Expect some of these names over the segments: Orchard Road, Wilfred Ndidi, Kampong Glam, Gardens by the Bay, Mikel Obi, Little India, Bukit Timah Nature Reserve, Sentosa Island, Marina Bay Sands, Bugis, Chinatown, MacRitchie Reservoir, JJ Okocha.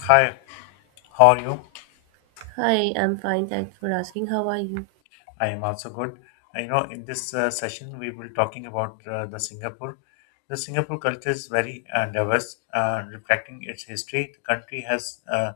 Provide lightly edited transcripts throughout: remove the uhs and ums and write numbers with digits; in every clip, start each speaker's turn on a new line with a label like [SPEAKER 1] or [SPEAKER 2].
[SPEAKER 1] Hi, how are you?
[SPEAKER 2] Hi, I'm fine. Thanks for asking. How are you?
[SPEAKER 1] I am also good. I know in this session we will talking about the Singapore. The Singapore culture is very diverse, reflecting its history. The country has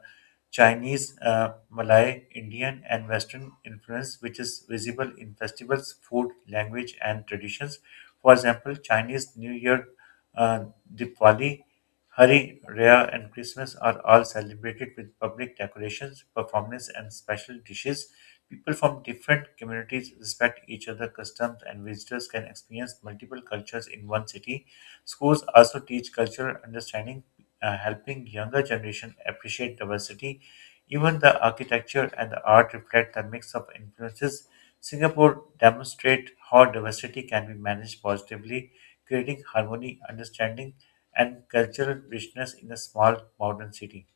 [SPEAKER 1] Chinese, Malay, Indian, and Western influence, which is visible in festivals, food, language, and traditions. For example, Chinese New Year, uh, Diwali, Hari Raya, and Christmas are all celebrated with public decorations, performances, and special dishes. People from different communities respect each other's customs, and visitors can experience multiple cultures in one city. Schools also teach cultural understanding, helping younger generation appreciate diversity. Even the architecture and the art reflect the mix of influences. Singapore demonstrate how diversity can be managed positively, creating harmony, understanding, and cultural richness in a small modern city.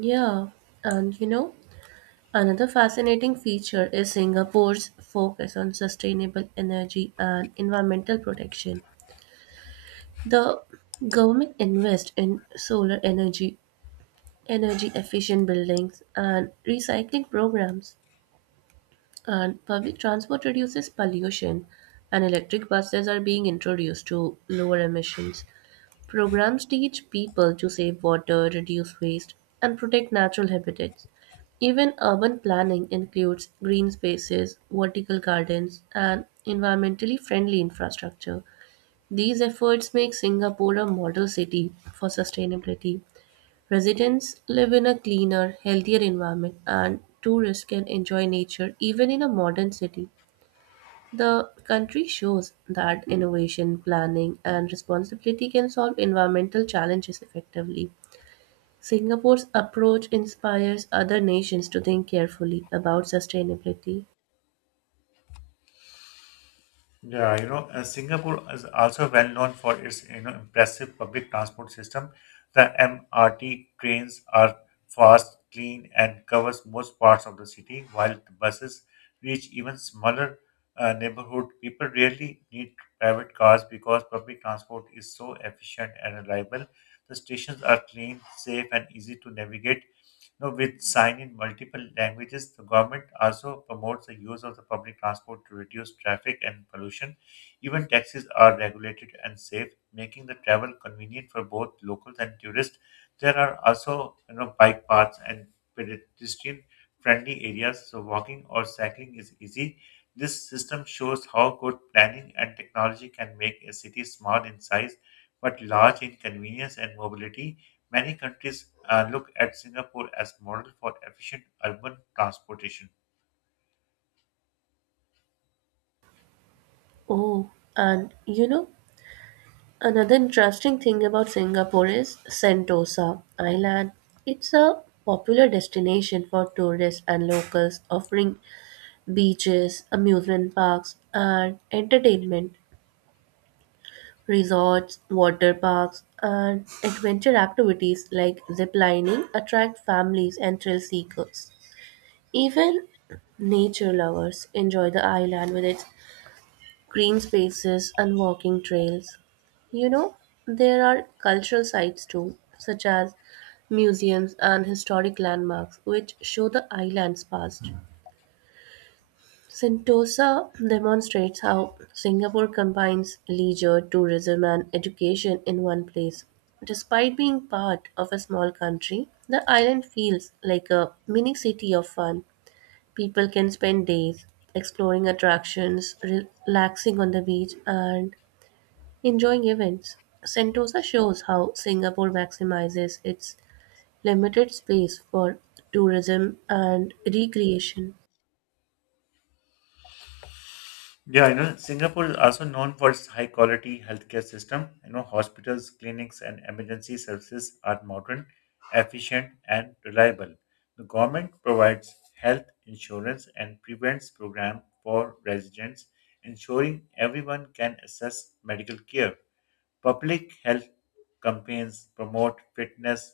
[SPEAKER 2] Yeah, and you know, another fascinating feature is Singapore's focus on sustainable energy and environmental protection. The government invests in solar energy, energy efficient buildings, and recycling programs, and public transport reduces pollution, and electric buses are being introduced to lower emissions. Programs teach people to save water, reduce waste, and protect natural habitats. Even urban planning includes green spaces, vertical gardens, and environmentally friendly infrastructure. These efforts make Singapore a model city for sustainability. Residents live in a cleaner, healthier environment, and tourists can enjoy nature even in a modern city. The country shows that innovation, planning, and responsibility can solve environmental challenges effectively. Singapore's approach inspires other nations to think carefully about sustainability.
[SPEAKER 1] Yeah, Singapore is also well known for its impressive public transport system. The MRT trains are fast, clean, and covers most parts of the city, while the buses reach even smaller neighborhood. People rarely need private cars because public transport is so efficient and reliable. The stations are clean, safe, and easy to navigate. You know, with sign in multiple languages, the government also promotes the use of the public transport to reduce traffic and pollution. Even taxis are regulated and safe, making the travel convenient for both locals and tourists. There are also bike paths and pedestrian friendly areas, so walking or cycling is easy. This system shows how good planning and technology can make a city small in size but large in convenience and mobility. Many countries look at Singapore as model for efficient urban transportation.
[SPEAKER 2] Oh, and you know, another interesting thing about Singapore is Sentosa Island. It's a popular destination for tourists and locals, offering beaches, amusement parks, and entertainment. Resorts, water parks, and adventure activities like zip lining attract families and thrill seekers. Even nature lovers enjoy the island with its green spaces and walking trails. You know, there are cultural sites too, such as museums and historic landmarks, which show the island's past. Sentosa demonstrates how Singapore combines leisure, tourism, and education in one place. Despite being part of a small country, the island feels like a mini city of fun. People can spend days exploring attractions, relaxing on the beach, and enjoying events. Sentosa shows how Singapore maximizes its limited space for tourism and recreation.
[SPEAKER 1] Yeah, you know, Singapore is also known for its high quality healthcare system. You know, hospitals, clinics, and emergency services are modern, efficient, and reliable. The government provides health insurance and prevents program for residents, ensuring everyone can access medical care. Public health campaigns promote fitness,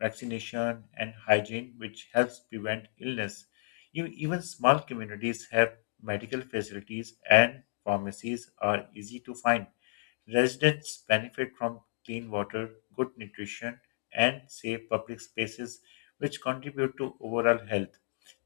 [SPEAKER 1] vaccination, and hygiene, which helps prevent illness. You, even small communities have medical facilities and pharmacies are easy to find. Residents benefit from clean water, good nutrition, and safe public spaces, which contribute to overall health.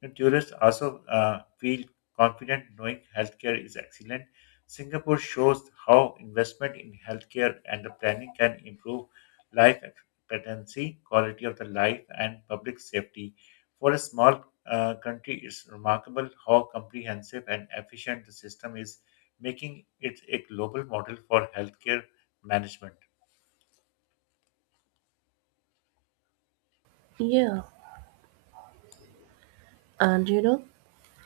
[SPEAKER 1] The tourists also feel confident knowing healthcare is excellent. Singapore shows how investment in healthcare and the planning can improve life competency, quality of the life, and public safety. For a small country, it's remarkable how comprehensive and efficient the system is, making it a global model for healthcare management.
[SPEAKER 2] Yeah, and you know,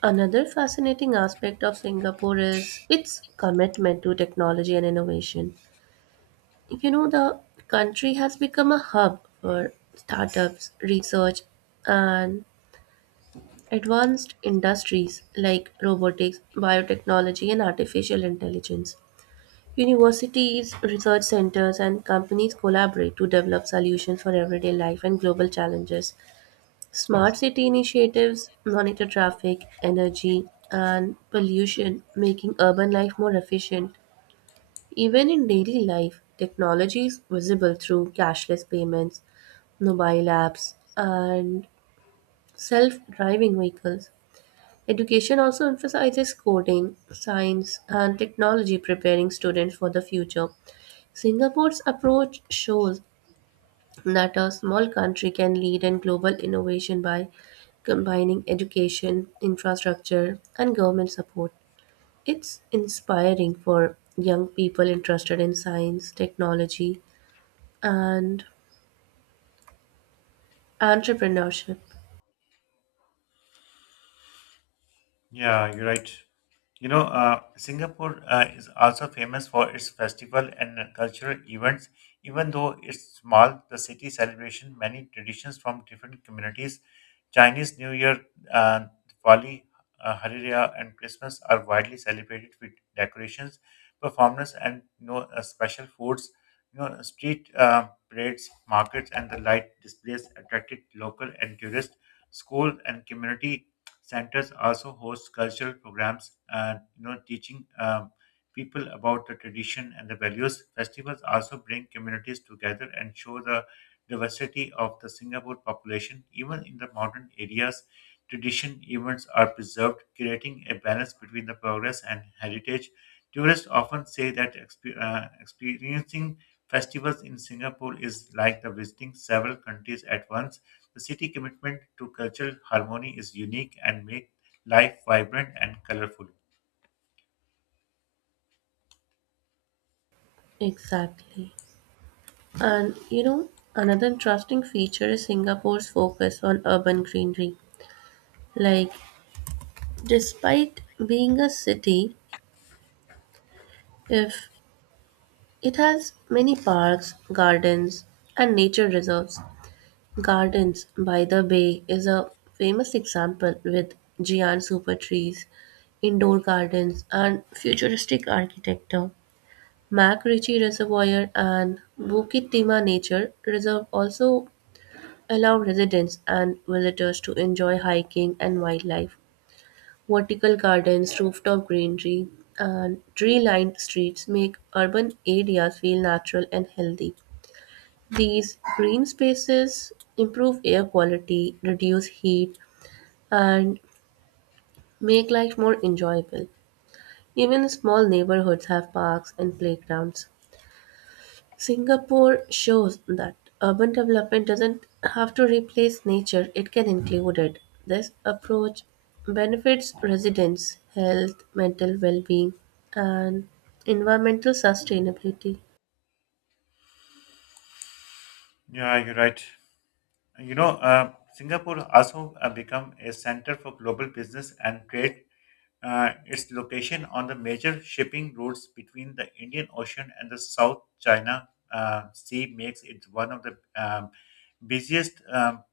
[SPEAKER 2] another fascinating aspect of Singapore is its commitment to technology and innovation. You know, the country has become a hub for startups, research, and advanced industries like robotics, biotechnology, and artificial intelligence. Universities, research centers, and companies collaborate to develop solutions for everyday life and global challenges. Smart city initiatives monitor traffic, energy, and pollution, making urban life more efficient. Even in daily life, technology is visible through cashless payments, mobile apps, and self driving vehicles. Education also emphasizes coding, science, and technology, preparing students for the future. Singapore's approach shows that a small country can lead in global innovation by combining education, infrastructure, and government support. It's inspiring for young people interested in science, technology, and entrepreneurship.
[SPEAKER 1] Yeah, you're right. Singapore is also famous for its festival and cultural events. Even though it's small, the city celebration many traditions from different communities. Chinese New Year, uh, Diwali, Hariya, and Christmas are widely celebrated with decorations, performances, and special foods. You know, street parades, markets, and the light displays attracted local and tourists. School and community centers also host cultural programs, teaching people about the tradition and the values. Festivals also bring communities together and show the diversity of the Singapore population. Even in the modern areas, tradition events are preserved, creating a balance between the progress and heritage. Tourists often say that experiencing festivals in Singapore is like the visiting several countries at once the city commitment to cultural harmony is unique and make life vibrant and colorful.
[SPEAKER 2] Exactly. And you know, another interesting feature is Singapore's focus on urban greenery. Like, despite being a city, if it has many parks, gardens, and nature reserves, Gardens by the Bay is a famous example with giant super trees, indoor gardens, and futuristic architecture. MacRitchie Reservoir and Bukit Timah Nature Reserve also allow residents and visitors to enjoy hiking and wildlife. Vertical gardens, rooftop greenery, and tree lined streets make urban areas feel natural and healthy. These green spaces improve air quality, reduce heat, and make life more enjoyable. Even small neighborhoods have parks and playgrounds. Singapore shows that urban development doesn't have to replace nature, it can include it. This approach benefits residents' health, mental well being, and environmental sustainability.
[SPEAKER 1] Yeah, you're right. Singapore also become a center for global business and trade. Its location on the major shipping routes between the Indian Ocean and the South China Sea makes it one of the busiest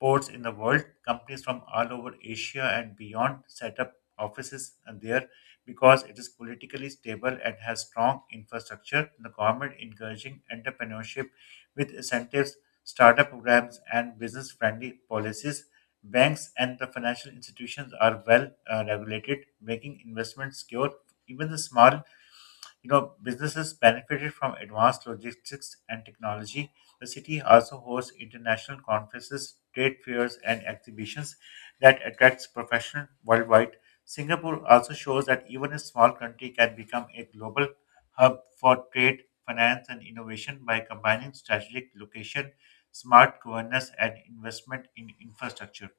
[SPEAKER 1] ports in the world. Companies from all over Asia and beyond set up offices there because it is politically stable and has strong infrastructure. The government encouraging entrepreneurship with incentives, startup programs, and business friendly policies. Banks and the financial institutions are well regulated, making investments secure. Even the small businesses benefited from advanced logistics and technology. The city also hosts international conferences, trade fairs, and exhibitions that attracts professionals worldwide. Singapore also shows that even a small country can become a global hub for trade, finance, and innovation by combining strategic location, smart governance, and investment in infrastructure.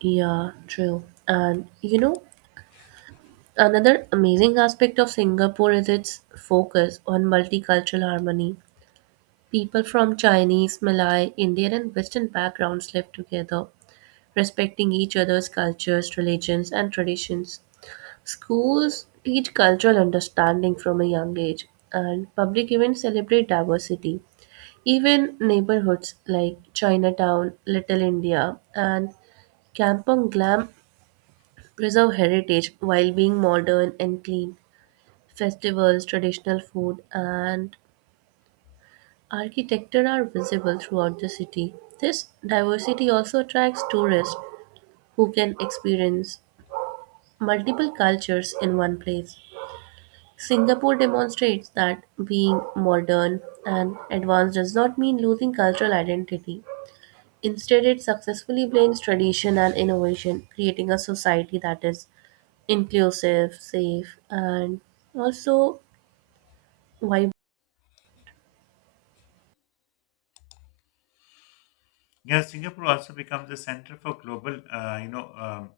[SPEAKER 2] Yeah, true. And you know, another amazing aspect of Singapore is its focus on multicultural harmony. People from Chinese, Malay, Indian, and Western backgrounds live together, respecting each other's cultures, religions, and traditions. Schools teach cultural understanding from a young age, and public events celebrate diversity. Even neighborhoods like Chinatown, Little India, and Kampong Glam preserve heritage while being modern and clean. Festivals, traditional food, and architecture are visible throughout the city. This diversity also attracts tourists who can experience multiple cultures in one place. Singapore demonstrates that being modern and advanced does not mean losing cultural identity. Instead, it successfully blends tradition and innovation, creating a society that is inclusive, safe, and also vibrant.
[SPEAKER 1] Yeah, Singapore also becomes a center for global,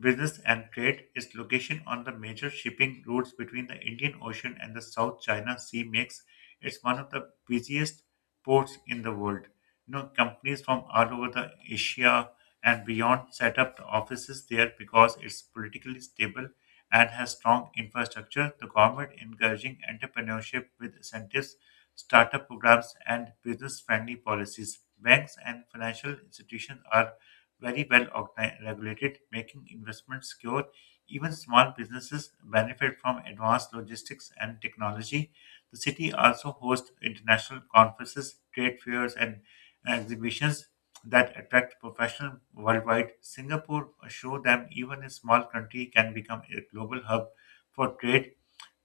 [SPEAKER 1] business and trade. Its location on the major shipping routes between the Indian Ocean and the South China Sea makes it one of the busiest ports in the world. You know, companies from all over the Asia and beyond set up the offices there because it's politically stable and has strong infrastructure. The government encouraging entrepreneurship with incentives startup programs, and business friendly policies. Banks and financial institutions are very well regulated, making investments secure. Even small businesses benefit from advanced logistics and technology. The city also hosts international conferences, trade fairs, and exhibitions that attract professionals worldwide. Singapore show them even a small country can become a global hub for trade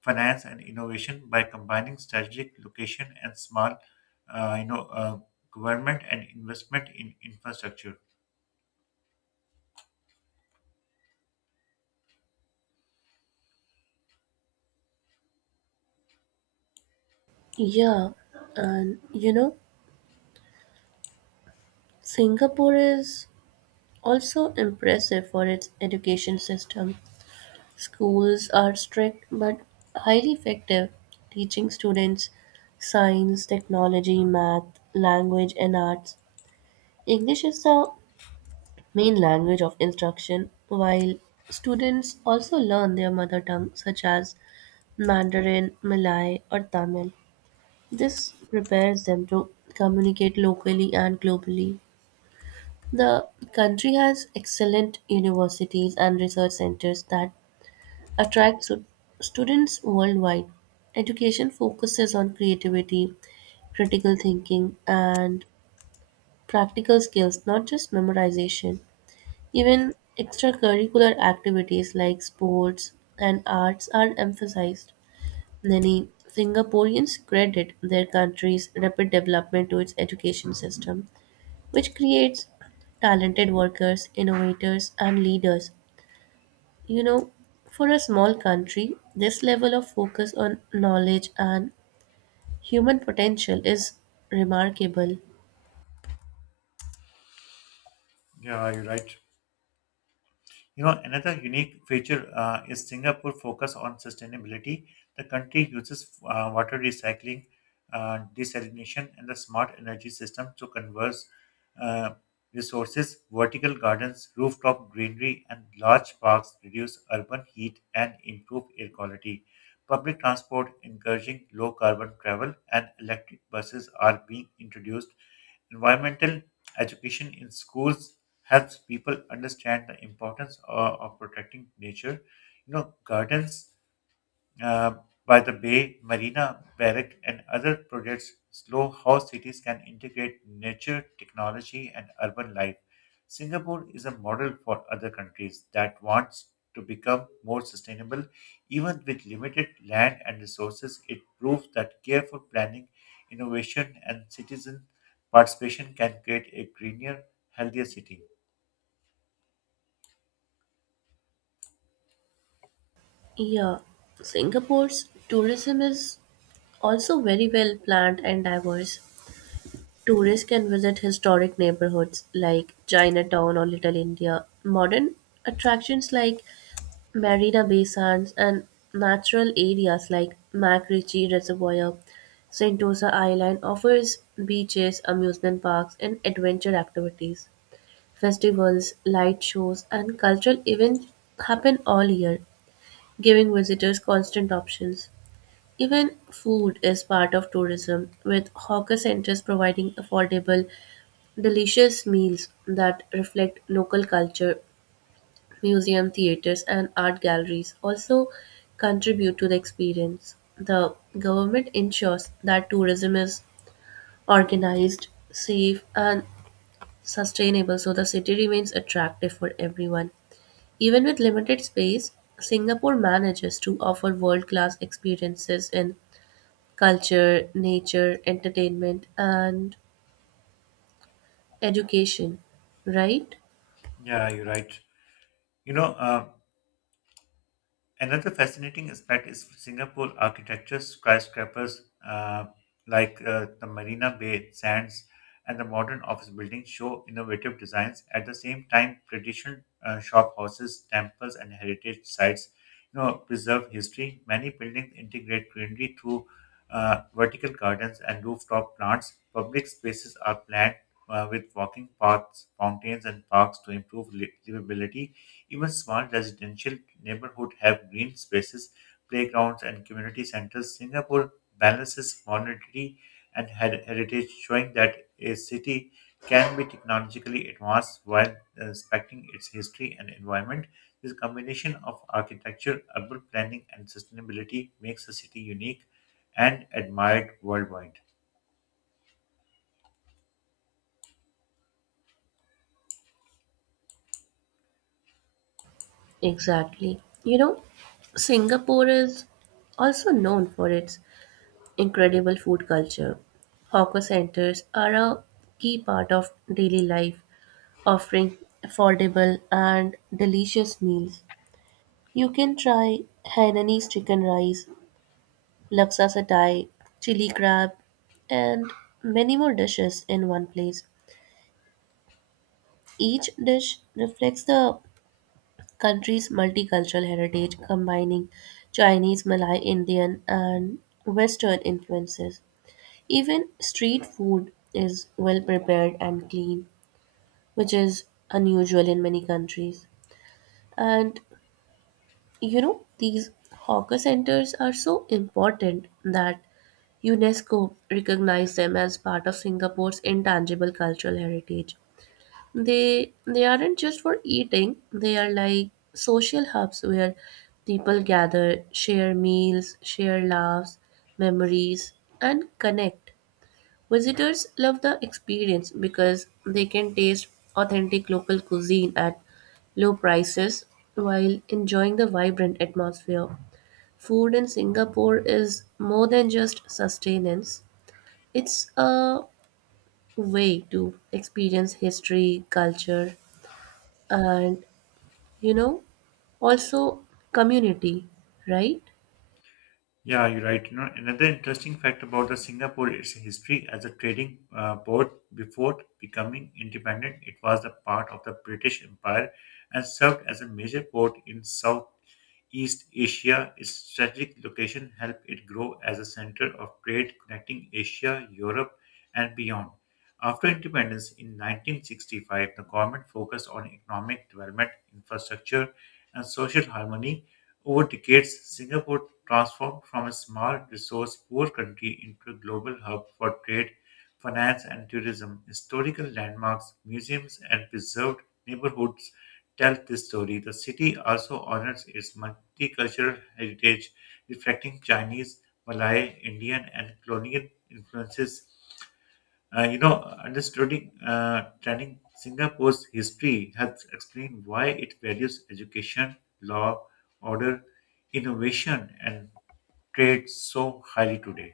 [SPEAKER 1] finance and innovation by combining strategic location and small, uh, you know, uh, government and investment in infrastructure.
[SPEAKER 2] Yeah, and you know, Singapore is also impressive for its education system. Schools are strict but highly effective, teaching students science, technology, math, language, and arts. English is the main language of instruction, while students also learn their mother tongue, such as Mandarin, Malay, or Tamil. This prepares them to communicate locally and globally. The country has excellent universities and research centers that attract students worldwide. Education focuses on creativity, critical thinking, and practical skills, not just memorization. Even extracurricular activities like sports and arts are emphasized. Many Singaporeans credit their country's rapid development to its education system which creates talented workers, innovators, and leaders. You know, for a small country, this level of focus on knowledge and human potential is remarkable.
[SPEAKER 1] Yeah, you're right. You know, Another unique feature is Singapore focus on sustainability. The country uses water recycling, desalination, and the smart energy system to conserve uh, resources. Vertical gardens, rooftop greenery, and large parks reduce urban heat and improve air quality. Public transport encouraging low carbon travel and electric buses are being introduced. Environmental education in schools helps people understand the importance of protecting nature. You know, gardens uh, by the bay, marina, barrack, and other projects slow how cities can integrate nature, technology, and urban life. Singapore is a model for other countries that wants to become more sustainable. Even with limited land and resources, it proves that careful planning, innovation, and citizen participation can create a greener, healthier city.
[SPEAKER 2] Yeah, Singapore's tourism is also very well planned and diverse. Tourists can visit historic neighborhoods like Chinatown or Little India, modern attractions like Marina Bay Sands and natural areas like MacRitchie Reservoir, Sentosa Island offers beaches, amusement parks, and adventure activities. Festivals, light shows, and cultural events happen all year, giving visitors constant options. Even food is part of tourism, with hawker centers providing affordable, delicious meals that reflect local culture museum, theaters, and art galleries also contribute to the experience. The government ensures that tourism is organized, safe, and sustainable so the city remains attractive for everyone. Even with limited space, Singapore manages to offer world class experiences in culture, nature, entertainment, and education, right?
[SPEAKER 1] Yeah, you're right. You know, um, Another fascinating aspect is Singapore architecture, skyscrapers the Marina Bay Sands and the modern office buildings show innovative designs. At the same time, traditional shop houses, temples, and heritage sites, preserve history. Many buildings integrate greenery through vertical gardens and rooftop plants. Public spaces are planned with walking paths, fountains, and parks to improve livability. Even small residential neighborhoods have green spaces, playgrounds, and community centers. Singapore balances modernity and heritage, showing that a city can be technologically advanced while respecting its history and environment. This combination of architecture, urban planning, and sustainability makes the city unique and admired worldwide.
[SPEAKER 2] Exactly. You know, Singapore is also known for its incredible food culture. Hawker centers are a key part of daily life, offering affordable and delicious meals. You can try Hainanese chicken rice, laksa satay, chili crab, and many more dishes in one place. Each dish reflects the country's multicultural heritage, combining Chinese, Malay, Indian, and Western influences. Even street food is well prepared and clean, which is unusual in many countries. And you know, these hawker centers are so important that UNESCO recognized them as part of Singapore's intangible cultural heritage. They aren't just for eating, they are like social hubs where people gather, share meals, share laughs, memories and connect. Visitors love the experience because they can taste authentic local cuisine at low prices while enjoying the vibrant atmosphere. Food in Singapore is more than just sustenance, it's a way to experience history, culture, and you know, also community, right?
[SPEAKER 1] Yeah, you're right. Another interesting fact about the Singapore is history as a trading port before becoming independent, it was a part of the British Empire and served as a major port in South East Asia. Its strategic location helped it grow as a center of trade connecting Asia, Europe, and beyond. After independence in 1965, the government focused on economic development, infrastructure, and social harmony. Over decades, Singapore transformed from a small, resource poor country into a global hub for trade, finance, and tourism. Historical landmarks, museums, and preserved neighborhoods tell this story. The city also honors its multicultural heritage, reflecting Chinese, Malay, Indian, and colonial influences. Uh, you know, Understanding Singapore's history helps explain why it values education, law, order, innovation, and trade so highly today.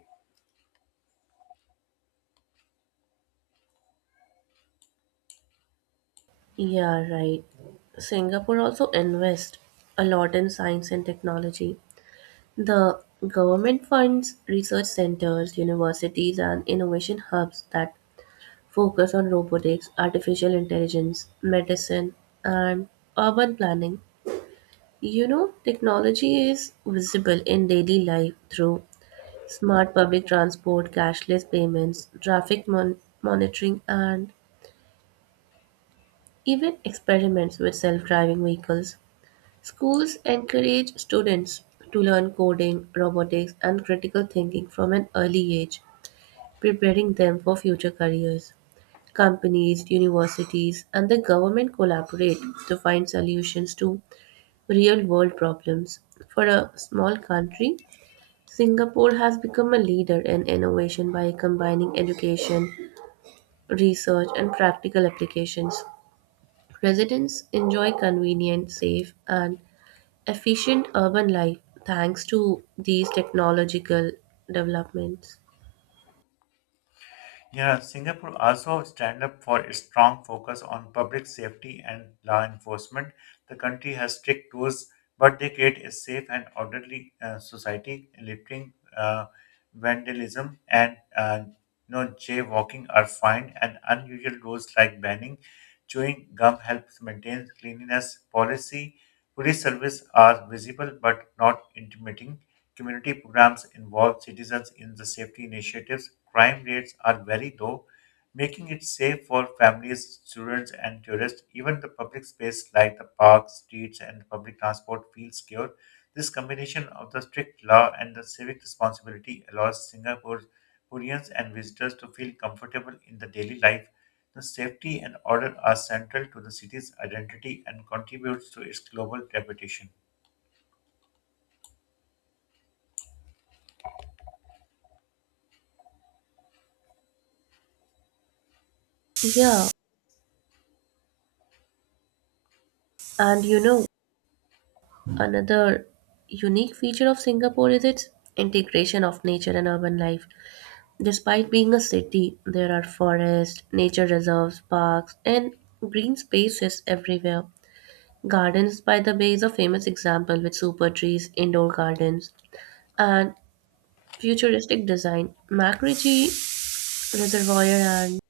[SPEAKER 2] Yeah, right. Singapore also invests a lot in science and technology. The government funds research centers, universities, and innovation hubs that focus on robotics, artificial intelligence, medicine, and urban planning. You know, technology is visible in daily life through smart public transport, cashless payments, traffic monitoring, and even experiments with self driving vehicles. Schools encourage students to learn coding, robotics, and critical thinking from an early age, preparing them for future careers. Companies, universities, and the government collaborate to find solutions to real world problems. For a small country, Singapore has become a leader in innovation by combining education, research, and practical applications. Residents enjoy convenient, safe, and efficient urban life thanks to these technological developments.
[SPEAKER 1] Yeah, Singapore also stand up for its strong focus on public safety and law enforcement. The country has strict rules, but they create a safe and orderly society. Littering, vandalism, and no jaywalking are fined, and unusual rules like banning chewing gum helps maintain cleanliness policy. Police service are visible but not intimidating. Community programs involve citizens in the safety initiatives. Crime rates are very low, making it safe for families, students, and tourists. Even the public space like the parks, streets, and public transport feels secure. This combination of the strict law and the civic responsibility allows Singaporeans and visitors to feel comfortable in the daily life. The safety and order are central to the city's identity and contributes to its global reputation.
[SPEAKER 2] Yeah, and you know, another unique feature of Singapore is its integration of nature and urban life. Despite being a city, there are forests, nature reserves, parks, and green spaces everywhere. Gardens by the Bay is a famous example with super trees, indoor gardens, and futuristic design. Macritchie Reservoir and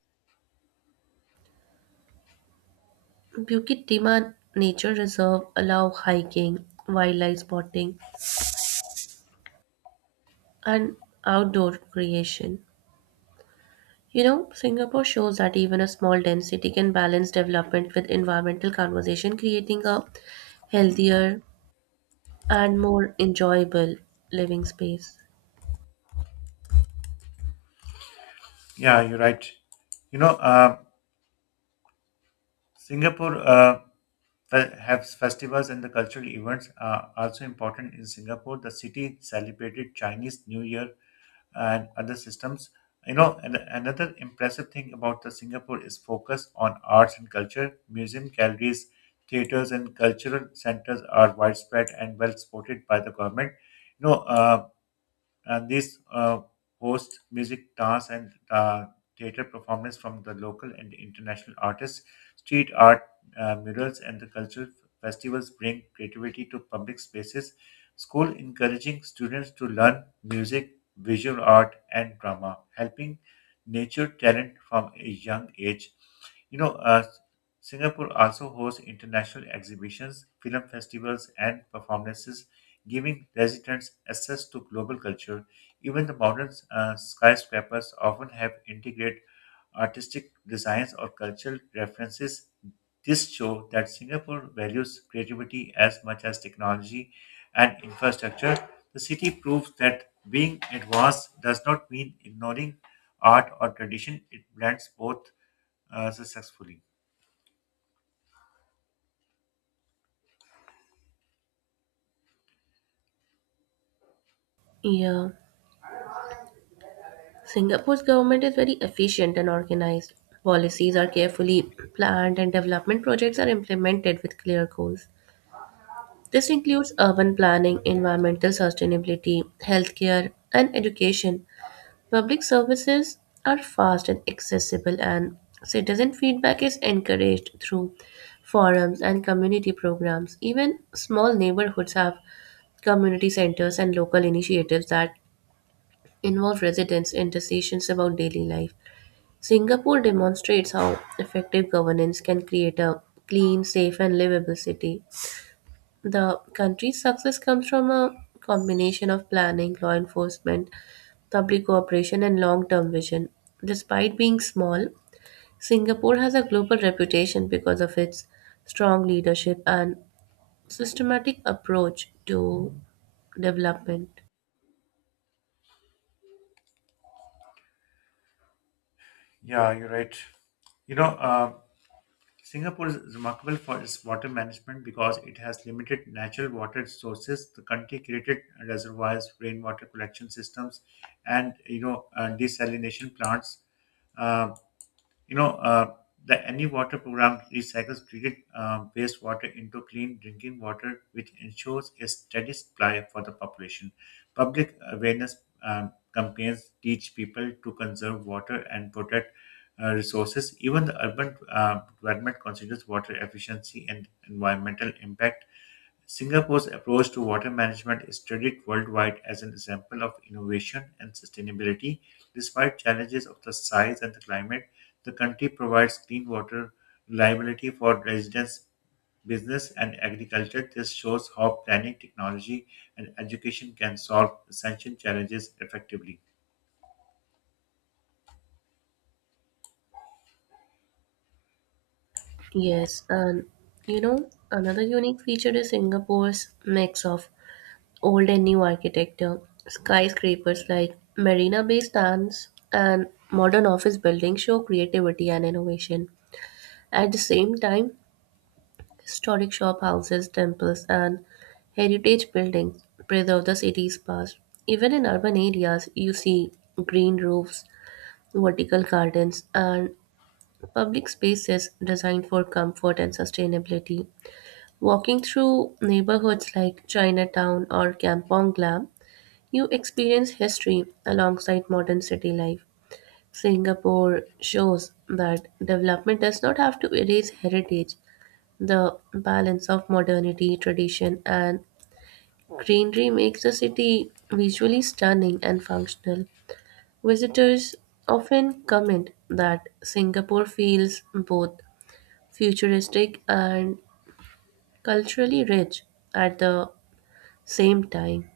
[SPEAKER 2] Bukit Timah Nature Reserve allow hiking, wildlife spotting, and outdoor creation. You know, Singapore shows that even a small dense city can balance development with environmental conversation, creating a healthier and more enjoyable living space.
[SPEAKER 1] Yeah, you're right. You know, uh, Singapore has festivals and the cultural events are also important in Singapore. The city celebrated Chinese New Year and other systems. And another impressive thing about the Singapore is focus on arts and culture. Museum galleries, theaters, and cultural centers are widespread and well supported by the government. You know, uh, and this hosts music, dance, and theater performance from the local and international artists. Street art, murals, and the cultural festivals bring creativity to public spaces. School encouraging students to learn music, visual art, and drama, helping nature talent from a young age. You know, uh, Singapore also hosts international exhibitions, film festivals, and performances giving residents access to global culture. Even the modern skyscrapers often have integrated artistic designs or cultural references. This shows that Singapore values creativity as much as technology and infrastructure. The city proves that being advanced does not mean ignoring art or tradition, it blends both successfully.
[SPEAKER 2] Yeah. Singapore's government is very efficient and organized. Policies are carefully planned and development projects are implemented with clear goals. This includes urban planning, environmental sustainability, healthcare, and education. Public services are fast and accessible, and citizen feedback is encouraged through forums and community programs. Even small neighborhoods have community centers and local initiatives that involve residents in decisions about daily life. Singapore demonstrates how effective governance can create a clean, safe, and livable city. The country's success comes from a combination of planning, law enforcement, public cooperation, and long term vision. Despite being small, Singapore has a global reputation because of its strong leadership and systematic approach to development.
[SPEAKER 1] Yeah, you're right. You know, um, Singapore is remarkable for its water management because it has limited natural water sources. The country created reservoirs, rainwater collection systems, and desalination plants. Um, you know, uh, the Any Water program recycles treated wastewater into clean drinking water, which ensures a steady supply for the population. Public awareness campaigns teach people to conserve water and protect resources. Even the urban development considers water efficiency and environmental impact. Singapore's approach to water management is studied worldwide as an example of innovation and sustainability. Despite challenges of the size and the climate, the country provides clean water reliability for residents, business, and agriculture. This shows how planning, technology, and education can solve essential challenges effectively.
[SPEAKER 2] Yes, and you know, another unique feature is Singapore's mix of old and new architecture, skyscrapers like Marina Bay Sands, and modern office buildings show creativity and innovation. At the same time, historic shop houses, temples, and heritage buildings preserve the city's past. Even in urban areas, you see green roofs, vertical gardens, and public spaces designed for comfort and sustainability. Walking through neighborhoods like Chinatown or Kampong Glam, you experience history alongside modern city life. Singapore shows that development does not have to erase heritage. The balance of modernity, tradition, and greenery makes the city visually stunning and functional. Visitors often comment that Singapore feels both futuristic and culturally rich at the same time.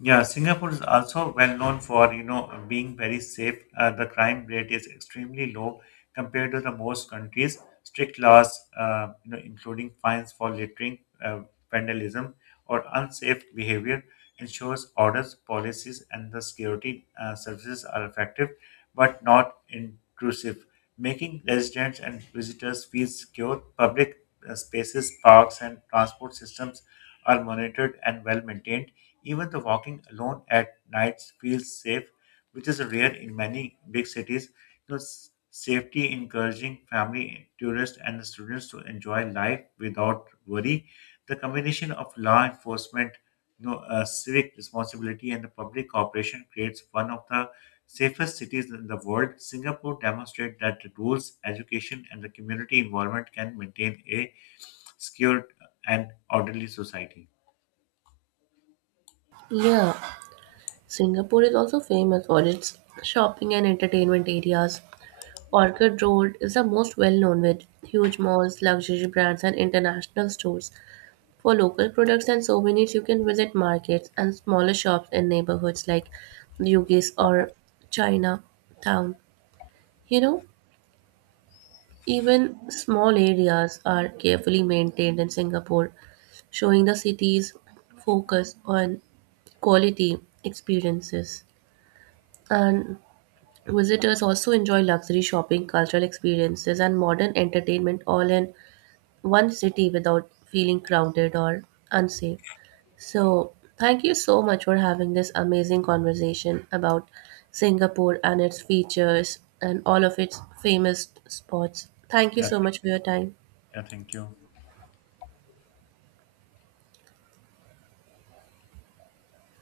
[SPEAKER 1] Yeah, Singapore is also well known for, being very safe. The crime rate is extremely low compared to the most countries. Strict laws, including fines for littering, uh, vandalism, or unsafe behavior, ensures orders, policies, and the security services are effective but not intrusive, making residents and visitors feel secure. Public spaces, parks, and transport systems are monitored and well maintained even the walking alone at nights feels safe, which is rare in many big cities. Safety encouraging family, tourists, and the students to enjoy life without worry. The combination of law enforcement, civic responsibility, and the public cooperation creates one of the safest cities in the world. Singapore demonstrates that the rules, education, and the community environment can maintain a secure and orderly society.
[SPEAKER 2] Yeah, Singapore is also famous for its shopping and entertainment areas. Orchard Road is the most well known with huge malls, luxury brands, and international stores. For local products and souvenirs, you can visit markets and smaller shops in neighborhoods like Bugis or Chinatown. You know, even small areas are carefully maintained in Singapore, showing the city's focus on quality experiences. And visitors also enjoy luxury shopping, cultural experiences, and modern entertainment all in one city without feeling crowded or unsafe. So, thank you so much for having this amazing conversation about Singapore and its features and all of its famous spots. Thank you
[SPEAKER 1] Yeah,
[SPEAKER 2] so much for your time.
[SPEAKER 1] yeah, thank you.